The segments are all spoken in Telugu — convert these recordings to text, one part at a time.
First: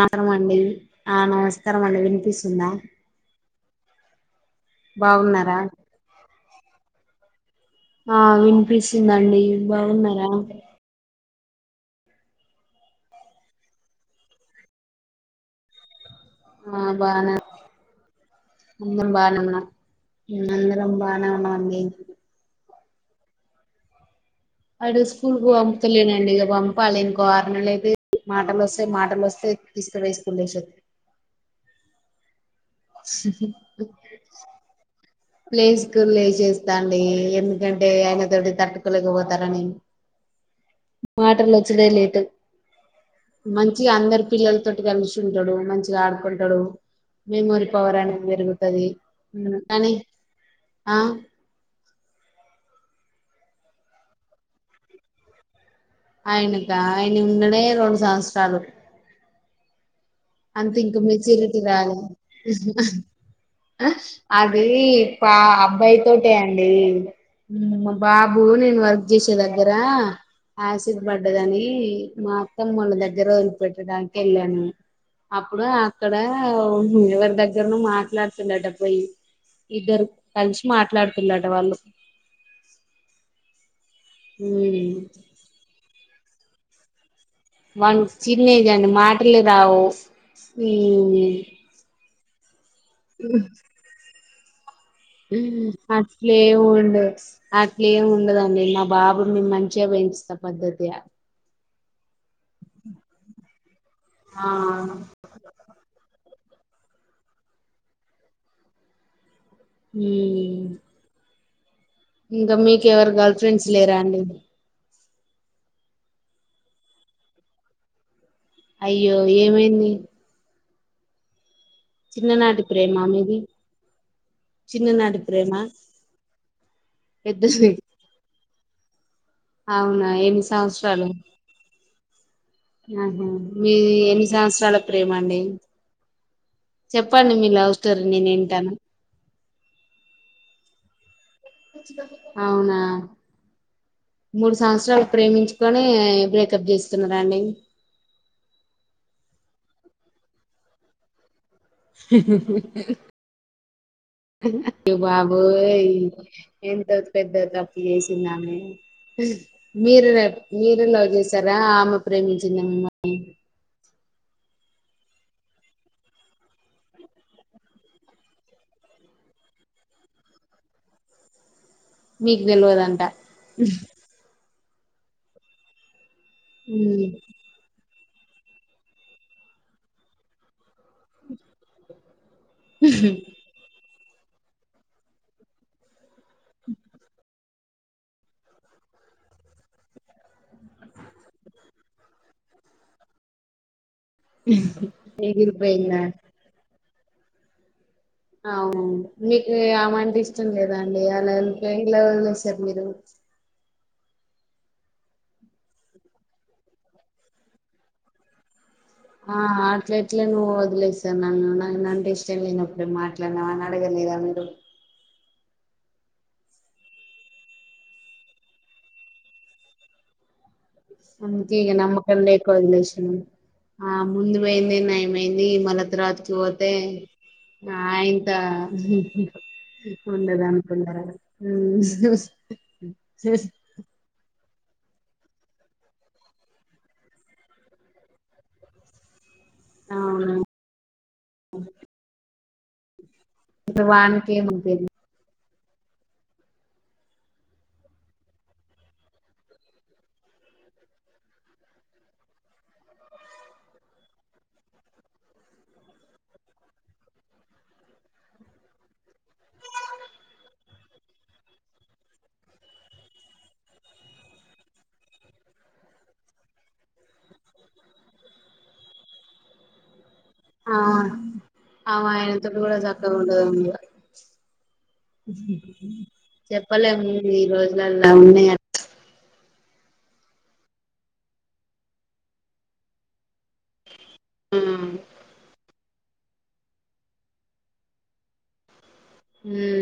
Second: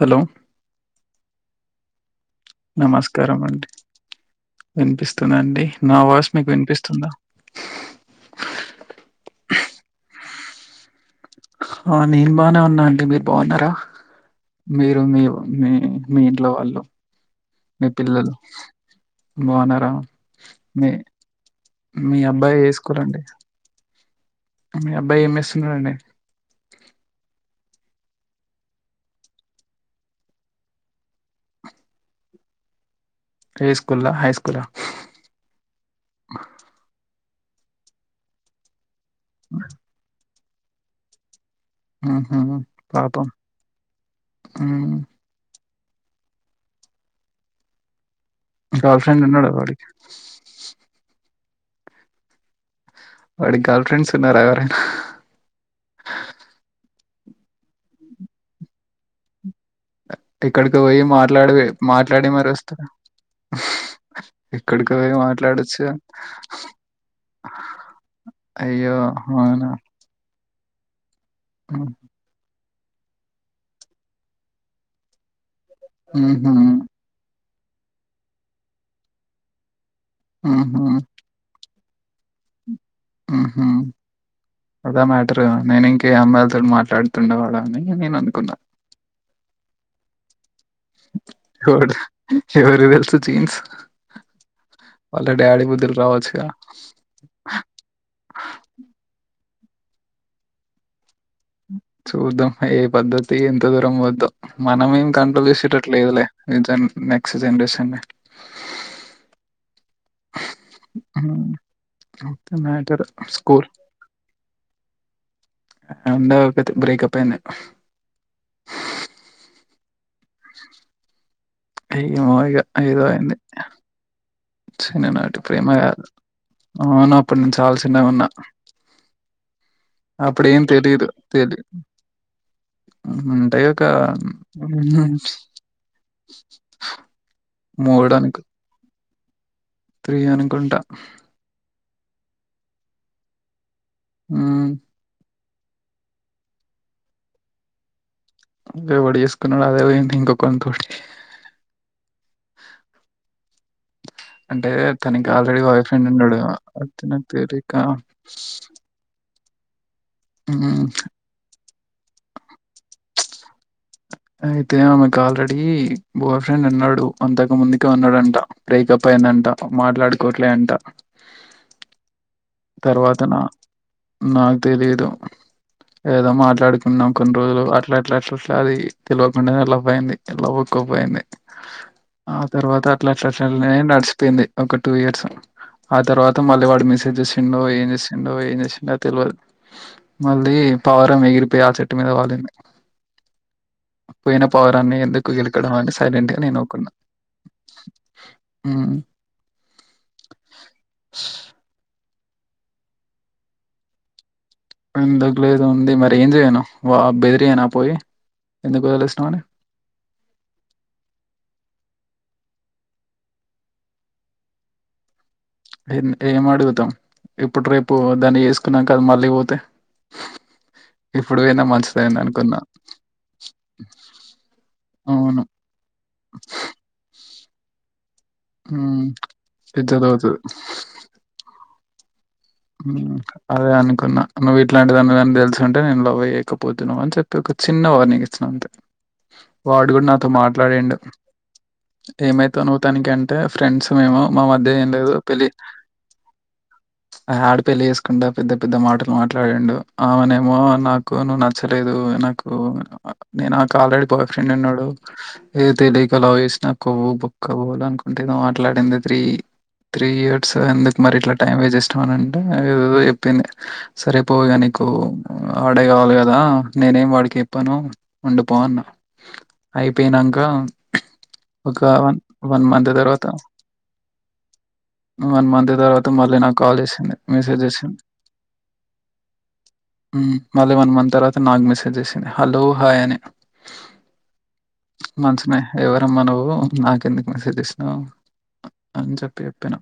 హలో మండి ఆ నమస్కారంమండి వినిపి నమస్కారం అండి బాగున్నారా వినిపిస్తుందండి నా వాయిస్ మీకు వినిపిస్తుందా ఆ వినిపిస్తుందండి బాగున్నారా ఆ నేను బానే ఉన్నా అండి మీరు బాగున్నారా మీరు మీ మీ మీ ఇంట్లో ఆ వాళ్ళు బానే మీ పిల్లలు అందరం బానే ఉన్నాం బాగున్నారా మీ అందరం బానే ఉన్నామండి మీ అబ్బాయి ఏ స్కూల్ అండి మీ అడు అబ్బాయి ఏం స్కూల్ కు చేస్తున్నాడండి పంపుతలేనండి ఇక పంపాలి ఇంకో యితే మాటలు వస్తయి మాటలు వస్తే తీసుకు పోయి స్కూల్ లో యేసే ఏ స్కూల్లా హై స్కూలా ప్లే స్కూల్ లో యేసేస్తాండి ఎందుకంటే ఆయన తోటి తట్టుకోలేకపోతారని మాటలు వచ్చుడే లేటు ఊహూ పాపం మంచిగా అందరి పిల్లలతోటి మ్మ్ కలిసింటడు మంచి ఆడుకుంటాడు మెమొరి పవర్ అం పెరుగుతది గర్ల్ ఫ్రెండ్ ఉన్నాడా ఉం వాడికి కానీ ఆ వాడికి గర్ల్ఫ్రెండ్స్ ఉన్నారా ఎవరైనా ఆయనక ఆయన నిన్ననే రెండు సంవత్సరాలు అంత ఎక్కడికో ఇంకా పోయి మాట్లాడి మెచ్యూరిటీ రాల మాట్లాడి మరి వస్తారా ఆ అవి ఎక్కడికో పోయి పా మాట్లాడొచ్చుగా అబ్బాయి తోటే అండి ఉం మా బాబు నేను అయ్యో వర్క్ చేసే అవునా దగ్గరా యాసిడ్ పడ్డదని మా అత్తమోల్ల దగ్గర వదిలి పెట్టడానికి వెళ్ళాను ఆ ఇప్పుడు అక్కడ ఊహూ ఎవరి దగ్గర్ను మాట్లాడుతుండట పోయి ఇద్దరు కలిసి ఊహూ మాట్లాడుతున్నట వాళ్ళు ఆహా ఉమ్ అదా మ్యాటర్ నేను ఇంక అమ్మాయిలతోో మాట్లాడుత వాళ చిన్ని గాని మాటలు రావు ఎవరి తెల్స్ జీన్స్ వాళ్ళ డాడీ బుద్ధులు రావచ్చుగా. అట్లేమి ఉండదు అట్లేమి ఉండదండి మా బాబు మిమ్మని డిస్టబెన్స్ అంత పద్ధతి య చూద్దాం ఏ పద్ధతి ఎంత దూరం పోద్దో ఆ మనమ ఏం కంట్రోల్ చేసేటట్ లేదులే ఏ జెన్ నెక్స్ట్ జనరేషన్ హు మటర్ గర్ల్ స్కూల్ ఫ్రెండ్స్ లేరా అండి ఉండె ఒకటి బ్రేకప్ అయ్యో ఏమైంది ఏందో ఇగా చిన్ననాటి ఏదో ప్రేమ అయ్యింది మీది చిన్ననాటి ప్రేమ కాదు అవును అప్పుడు నేను పెద్దది చాలా చిన్నగా ఉన్నా అవునా ఎన్ని తెలీదు. సంవత్సరాలు తెలి ఆహా ఉంటాయి మీ ఒక ఎన్ని సంవత్సరాల ప్రేమ అండి చెప్పండి మీ లవ్ స్టోరీ నేను మూడనుకు వింటాను త్రీ అనుకుంట అవునా మూడు హ్మ్. సంవత్సరాలు ప్రేమించు కొని బ్రేకప్ చేస్తున్నారా అండి ఎవడ్ చేేసుకున్నాడు అదే ఇంక వరకి అంటే అదే తనకి ఆల్రెడీ బాయ్ బాబోయి ఫ్రెండ్ ఉన్నాడు. అయితే ఎంతవు నాకు పెద్ద తెలీక తప్పు చేసిందామె హ మీరు రేప్ మీరు హ్మ్. లవ్ చేసారా ఆమె ప్రేమించింద మిమ్మల్ని అయితే ఆమెకు ఆల్రెడీ బాయ్ ఫ్రెండ్ ఉన్నాడు అంతకు ముందుకే ఉన్నాడంట బ్రేకప్ అయిందంట పాప్ మాట్లాడుకోట్లే అంట మీకు తెల్వదంట తర్వాత న నా తెలీదు ఏదో మాట్లాడుకున్నాం కొన్ని రోజులు అ అట్ల అట్ల అట్ల అట్లా అది పిలవకుండానే అలా పోయింది ఎలా ఒక్కువ పోయింది ఆ తర్వాత అట్ల అట్లానే నడిస్ పింది ఒక టూ ఇయర్స్ ఆ తర్వాత మళ్ళీ వాడి క్ మెసేజెస్ సిందో ఏం చేసిండో ఏం చేసిండో తెల్వదు మళ్ళీ పావురం ఎగిరిపోయి ఆ చెట్టు మీద వాాలి పోయిన పావురాన్ని ఎందుకు గెలకడం అంటే ఎగిరిపోయిందా సైలెంట్ గా నేను ఊకున్నా ఉమ్ అవున మీకు ఆమంటె ఇష్టం లేదా అండి అలా ఎల్లి పోయి లవ్ సార్ మీరు ఎందుకు లేదండి మరి ఏం చేయను వా బెదిరియనా పోయి ఎందుకు వదిలేసినావు ఆ అని ఆట్లెట్ల నువ్ వదిలేసావ్ నన్ను చెళ్ళినప్పుడుే మాట్లాడినామ అని అడగలేదా మీరు ఏం అడుగుతాం ఇప్పుడు రేపు దాన్ని చేసుకున్నాక అది మళ్ళీ పోతే ఇప్పుడు అందుకే పోయినా ఇక నమ్మకం మంచిదైంది లేక అనుకున్నా వదిలే ఆ ముందు పోయింది అవును నయమయింది మళ్ళ త రాత్రికి పోతే ఆ ఇంత హ్మ్. పిచ్చతగుతది. ఉండద అనుకున్నార అదే అనుకున్నా నువ్వు ఇట్లాంటి దానివి అని తెలుసుంటే నేను లవ్ చేయకపోతున్నావ్ అని చెప్పి ఒక చిన్న వార్నింగ్ ఇచ్చినను అంతే వాడు కూడా నాతో అవును మాట్లాడండు ఏమైత నువ్వు తననికి అ‌ని. అంటే ఫ్రెండ్స్ మేము మా వానికేం మధ్య అనిపియదు. ఏం లేదు పెళ్లి. ఆ ఆడ పెళ్లి చేేసుకుండా పెద్ద పెద్ద మాటలు మాట్లాడాండు ఆమెనే ఏమో నాకు నువ్వు నచ్చలేదు. నే నా ఆల్రెడీ బాయ్ ఫ్రెండ్ ఉన్నాడు ఏ తెలియక లవ్ చేసిన కొ. ఒక్క బోల్ అనుకుంటే ఏదో మాట్లాడింది త్రీ త్రీ ఇయర్స్ ఎందుకు మరి ఇట్లా టైం వేసట్. ఉంటనంటే ఇగ ఏదదో చెప్పింది సరిపోగా నీకు ఆడే కావాలి కదా నే. నెను వాడికి చేప్పను వుండిపో అని చెప్పింది. పోయినాక ఆ ఒక ఆమె వన్ ఆయనతోటి వన్ కూడా మంత్ చక్కగా తర్వాత. ఉండదు ఇగ వన్ మంత్ తర్వాత మళ్ళీ నాకు కాల్ చెప్పలేము చేసింది ఈ మెసేజ్ చేసింది. రోజులలా ఉన్నాయి మళ్ళీ వన్ మంత్ తర్వాత నాకు మెసేజ్ చేసింది హలో హాయ్ అని. ఉమ్ మంచినె ఎవరమ్మా నువ్వు నాకెందుకు మెసేజ్ చసినావు. అని చెప్పి చెప్పిన.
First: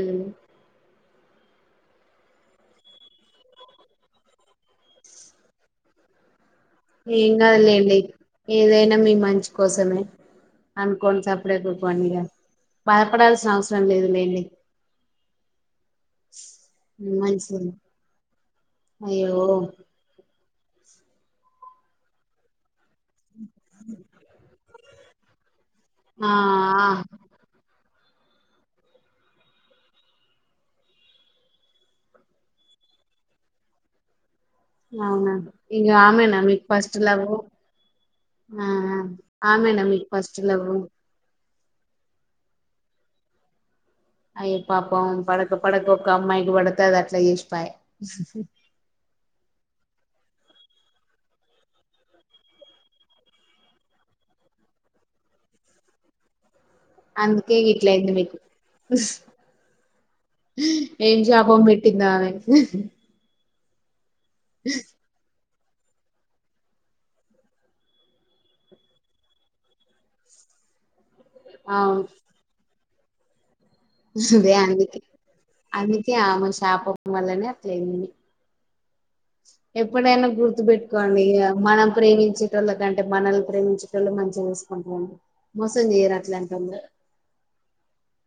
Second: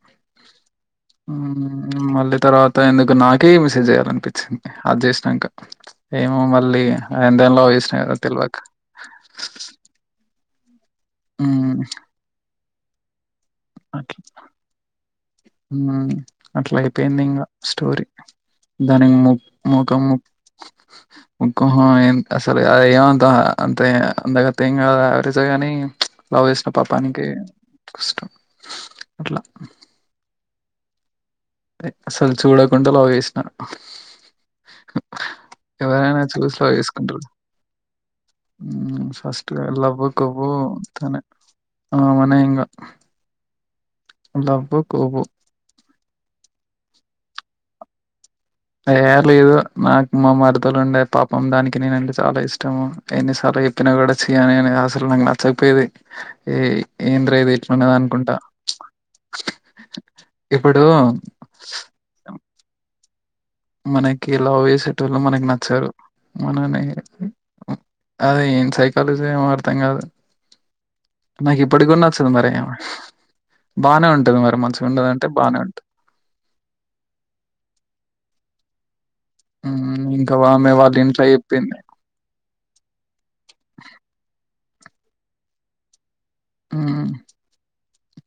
మళ్ళీ తర్వాత ఎందుకు నాకే మెసేజ్ చేయాలనిపించింది అది చేసినాక ఏమో మళ్ళ. ఏం కదులేండి ఏదైనా మీ మంచి కోసమే. అనుకోని సప్పడేక హ్మ్. ఉకోవాలి ఇగ బాదపడాల్సిన అవసరం లేదు అట్లా లేండి. అట్లా అయిపోయింది ఇంకా మంచిది స్టోరీ. దానికి ము అయ్యో ముఖం ముఖం అసలు. ద ఏమంతా అంతే అంతకతం యావరేజ్ కాని ఆ లవ్ చేసిన పాపానికి. కష్టం అట్లా. అసలు చూడకుండా లావ్ చెసిన. అవునా ఇగ ఆమెనా మీకు ఫస్ట్ లావ్. ఆ ఫస్ట్ లవ్ ఫస్ట్ కొవ్వు లవ్ అమ్మే ఇగ. అమ్మేనే ఇంగ. అయ్య లవ్వు, పాపం కొవ్వు. పడక పడక ఒక అమ్మాయికి పడతే అది అట్లా చేసిపాయి. లేదు నాకు మా మరదలు ఉండే పాపం దానికి నేనంటే చాలా ఇష్టము ఎన్నిసార్లు. చెప్పిన కుడా అసలు నచ్చట్లేదు. ఏ ఏంట్ర ఇది అందుకే ఎట్లాన్నది ఇట్లయింది అనుకుంటా. మీకు ఇప్పుడు ఏం శాపం పెట్టిందో ఆమె. మనకి లవ్ సెట్ అవనలకి నాచ్చ. వచ్చారు మనని అదే ఏం సైకాలజీ ఏమో అర్థం కాదు. నాకు ఇపడి కూడా అవును నచ్చదు మరే. అదే అండి ఉంటది. అందుకే ఆమె శాపకం వల్లనే అట్లేంది. హ్మ్. ఎప్పుడైనా ఇంకా గుర్తు ఆమె వాళ్ళ ఇంట్లో పెట్టుకోండిఇగ చెప్పింది. మనం ప్రేమించి. చోళ కంటే మనల్ని ప్రేమించేవాళ్ళు మంచిగా చేేసుకుంటారండి మోసం చేయారండి. ఉమ్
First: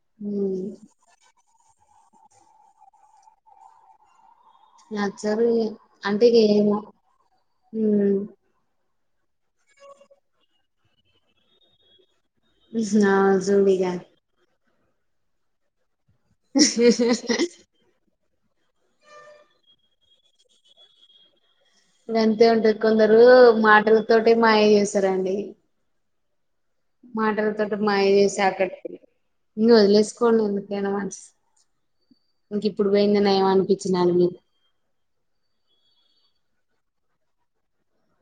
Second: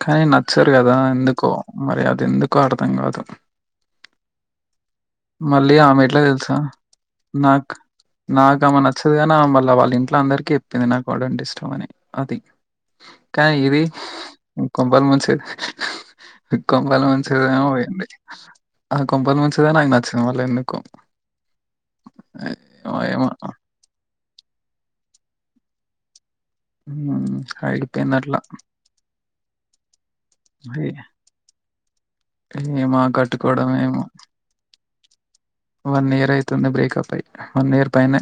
కానీ ఉమ్ నచ్చరు కదా ఎందుకో. మరి అది ఎందుకు అర్థం కాదు. నచ్చరు ఇగ మళ్ళీ ఆమె ఎట్లా అంటే ఇగ తెలుసా ఏమో నాక్ ఉమ్ నాకు ఆమె నచ్. నచ్చదు గాని ఆమె మల్ల వాళ్ళ ఇంట్లో అందరికీ చెప్పింది నాకు వాడంటే ఇష్టం అని. అది ఆ కాని ఇది. చూడిగా కొంపలు ముంచెది కొంపాలు ముంచెది పోయింది. ఆ కొంపలు ముంచేదే నాకు నచ్చింది ఎందుకో. గంతే ఉంటది కొందరు మాటలతోనే మాయ చేస్తారండి. హ్మ్. మాటలతోనే మాయ చేసి ఆగిపోయిందట్లా. ఆకట్టుకుంటారు. ఈగ వదిలేసుకుండి ఎందుకైనా మంచిది. ఇంక ఇప్పుడు ఏమో పోయింది నయం కట్టుకోవడం ఏమో. అనిపించినలె మీకు. వన్ ఇయర్ అయితుంది బ్రేకప్ అయి వన్ ఇయర్ పైన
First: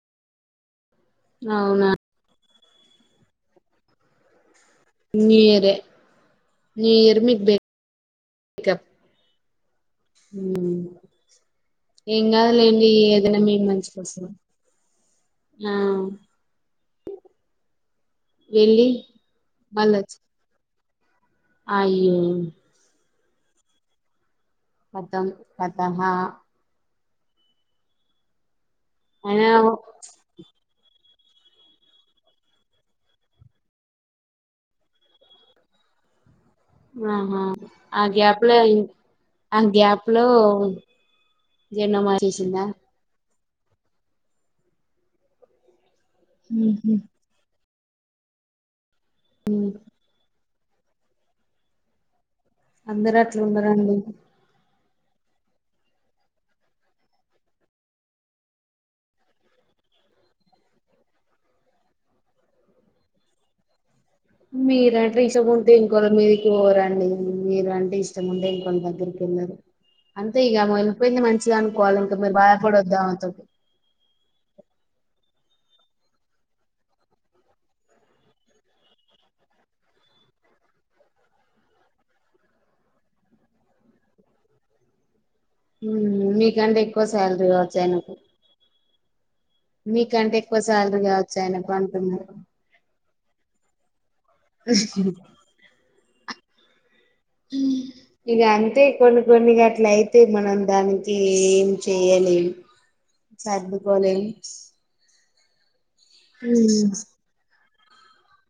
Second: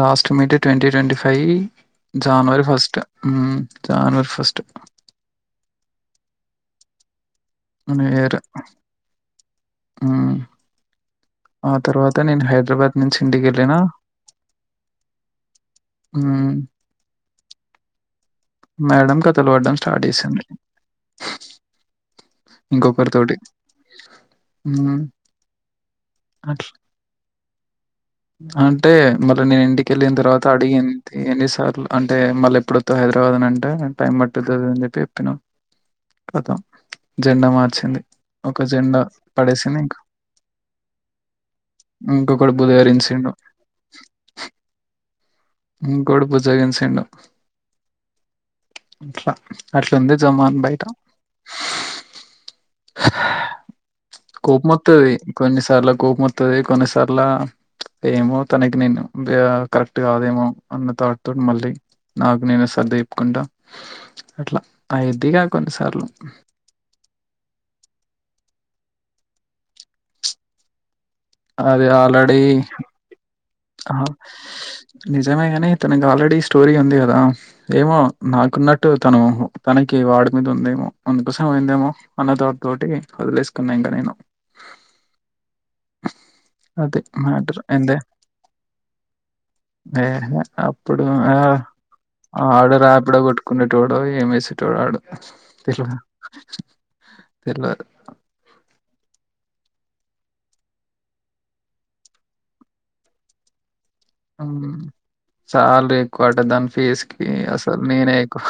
last meet twenty. Twenty five అవునా January first um January first. New year ఏ న్యూ ఇయర్ మీక్. New year. మ్మ్ హు. ఆ తర్వాత నేను ఏంకాదు లేండి హైదరాబాద్ నుంచి ఏదైనా ఇంటికి మీ వెళ్ళిన మంచి కోసం ఆ మ్మ్ వెళ్ళి మేడం కథలు పడ్డం స్టార్ట్ మళ్ళొచ్చి చేసింది అయ్యో ఇంకొకరితోటి మొత్తం మత్తహ అట్లా అంటే మరి అయినా నేను ఇంటికెళ్ళిన తర్వాత అడిగన్ ఎన్ని సార్లు అంటే మళ్ళీ ఎప్పుడోత్తవ్ హైదరాబాద్ అని అంటే టైం పట్టిద్ది అది అని చెప్పి చెప్పినాను కతం ఆహా జెండా మార్చింది ఆ గ్యాప్ లో ఒక జెండా ఆ పడేసింది ఇంక గ్యాప్ లో జీర్ణం ఇంకొకడు వచ్చేసిందా బుధకరించిండు ఇంకోడు బుజ్జాగించిండు అట్లా అట్లుంది జమాన్ బయట అందరు అట్లా ఉండారండి త్తాది కొన్నిసార్లు కోపంత్తాది కొన్నిసార్ల ఏమో తనకి నేను కరెక్ట్ కాదేమో అన్న తాడ్తోటి మళ్ళీ నాకు నేను సర్ది చెప్పుకుంటా అట్లా మీరంటే అయిద్దిగా ఇష్టం ఉంటే కొన్నిసార్లు ఇంకోరి మీదికిపోరండి మీరు అంటే ఇష్టము ఉండేం అంతే ఇగ అది ఆల్రడీ ఆమెతోటి నిజమే కాని తనకి ఆల్రెడీ స్టోరీ ఉంది కదా ఏమో నాకున్నట్టు తను తనకి వాడి మీద ఉందేమో అందుకోసం పోందేమో అన్నథాట్ తోటి వదిలేసుకున్నా ఇంకా నేను ఉమ్, మీకంటే అది ఎక్కువ శాలరీ మ్యాటర్ కావచ్చు ఎందే ఆయనకు ఏహ మీకంటే ఎక్కువ శాలరీ అప్పుడు కావచ్చు ఆ ఆయనకు అంటున్నారు ఆర్డర్ ఆపిడ కొట్టుకునేటోడ ఏమే ట్టుటోడు వాడు ఇట్టు ఇక అంతే కొన్ని కొన్ని గట్ట అట్లా అయితే మనం దానికి ఏం చేయలేం సర్ పోలె సాలరీ ఎక్కువ అట దాని ఫెస్కి అసలు నేనే ఎక్కువ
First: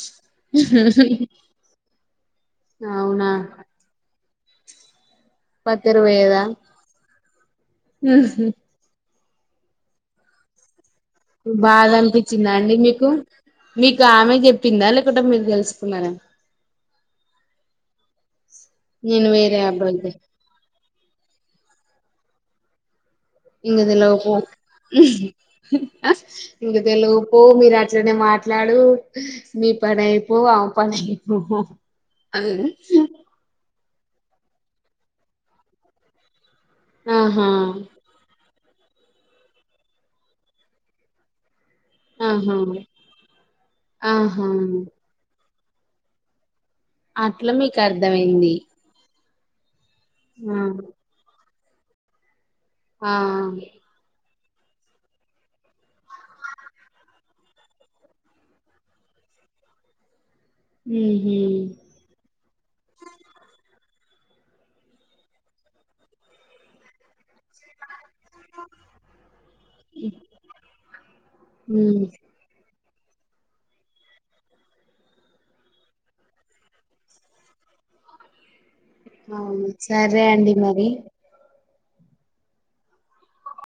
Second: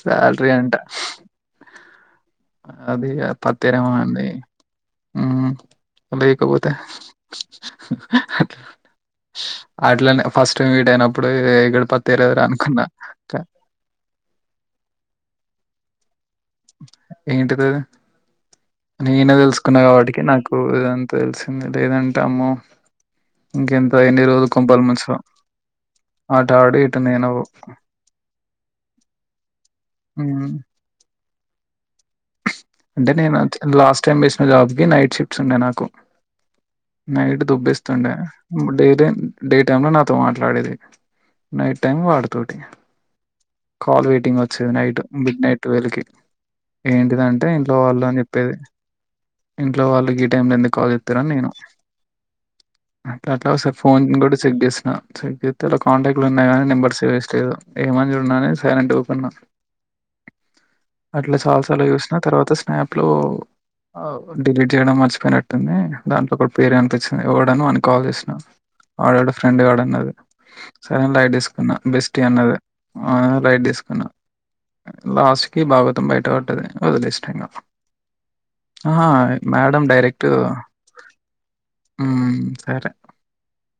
శాలరీ అంట అది ఆ అవునా పత్తిరేమ అండి ఊ పత్తరు పోయేదా లేకపోతే ఉహు. అట్లానే ఫస్ట్ మీటైనప్ బాదా అనిపించిందా అండి మీకు క- మీకు ఆమె చెప్పిందా లేకుంట మీ తెలూసుకున్నార ఏంటిదది నేను నేనే వేరే తెలుసుకున్నా అబ్బాయితో కాబటికి నాకు ఇదంతా తెలిసింది లేదంటే అమ్మో ఇంగ ఇంకెంత తెలవదు పో ఏన్నిరో కొంప ఇంక ఇటు నేను తెలిపో మీరు అట్లనే మాట్లాడు మీ నీ పనైపోవ్ మ్మ్. ఆ పానైపోవ్ అంటే నేను లాస్ట్ టైం వేసిన జాబ్కి నైట్ షిఫ్ట్స్ ఉండే నాకు నైట్ ఆహా దుబ్బిస్తుండే డైలీ డే టైమ్ లో నాతో మాట్లాడేది నైట్ టైం ఆహా వాడుతోటి కాల్ వెయిటింగ్ ఆహా వచ్చేది నైట్ మిడ్ నైట్ టువెల్కి ఏంటిదంటే అట్లా ఇంట్లో మీకు వాళ్ళు అని అర్థమైంది చెప్పేది ఇంట్లో వాళ్లు గి టైమ్ లో ఆ ఎందుకు కాల్ చెత్తారని నేను ఆ అట్లా అట్లా ఓసారి ఫోన్ కూడా చెక్ చేసిన్నా చెక్ చేస్తే అలా కాంటాక్ట్లు ఉన్నాయి గానీ నెంబర్స్ చెస్ట్ లేదు ఏమని చూడ్న్నాని సైలెంట్ ఊకున్నా అట్లా ఉహు చాలసార్లు చూసినా తర్వాత స్నాప్ లో డిలీట్ చేయడం మర్చిపోయినట్టుంది దాంట్లో ఒక పేరు అనిపించింది ఎవడని వానికి కాల్ చేసినా ఆడెవడో ఫ్రెండ్ గాడు అన్నది సరే అని లైట్ తీసుకున్నా ఉ బెస్టీ అన్నది ఆ లైట్ తీసుకున్నా లాస్ట్ కి భాగోతం బయట వడ్డది వదిలేశ్న ఇంగ అప్ అహా అవును మేడమ్ సరే డైరెక్ట్ అండి మరి ఊమ్ సరే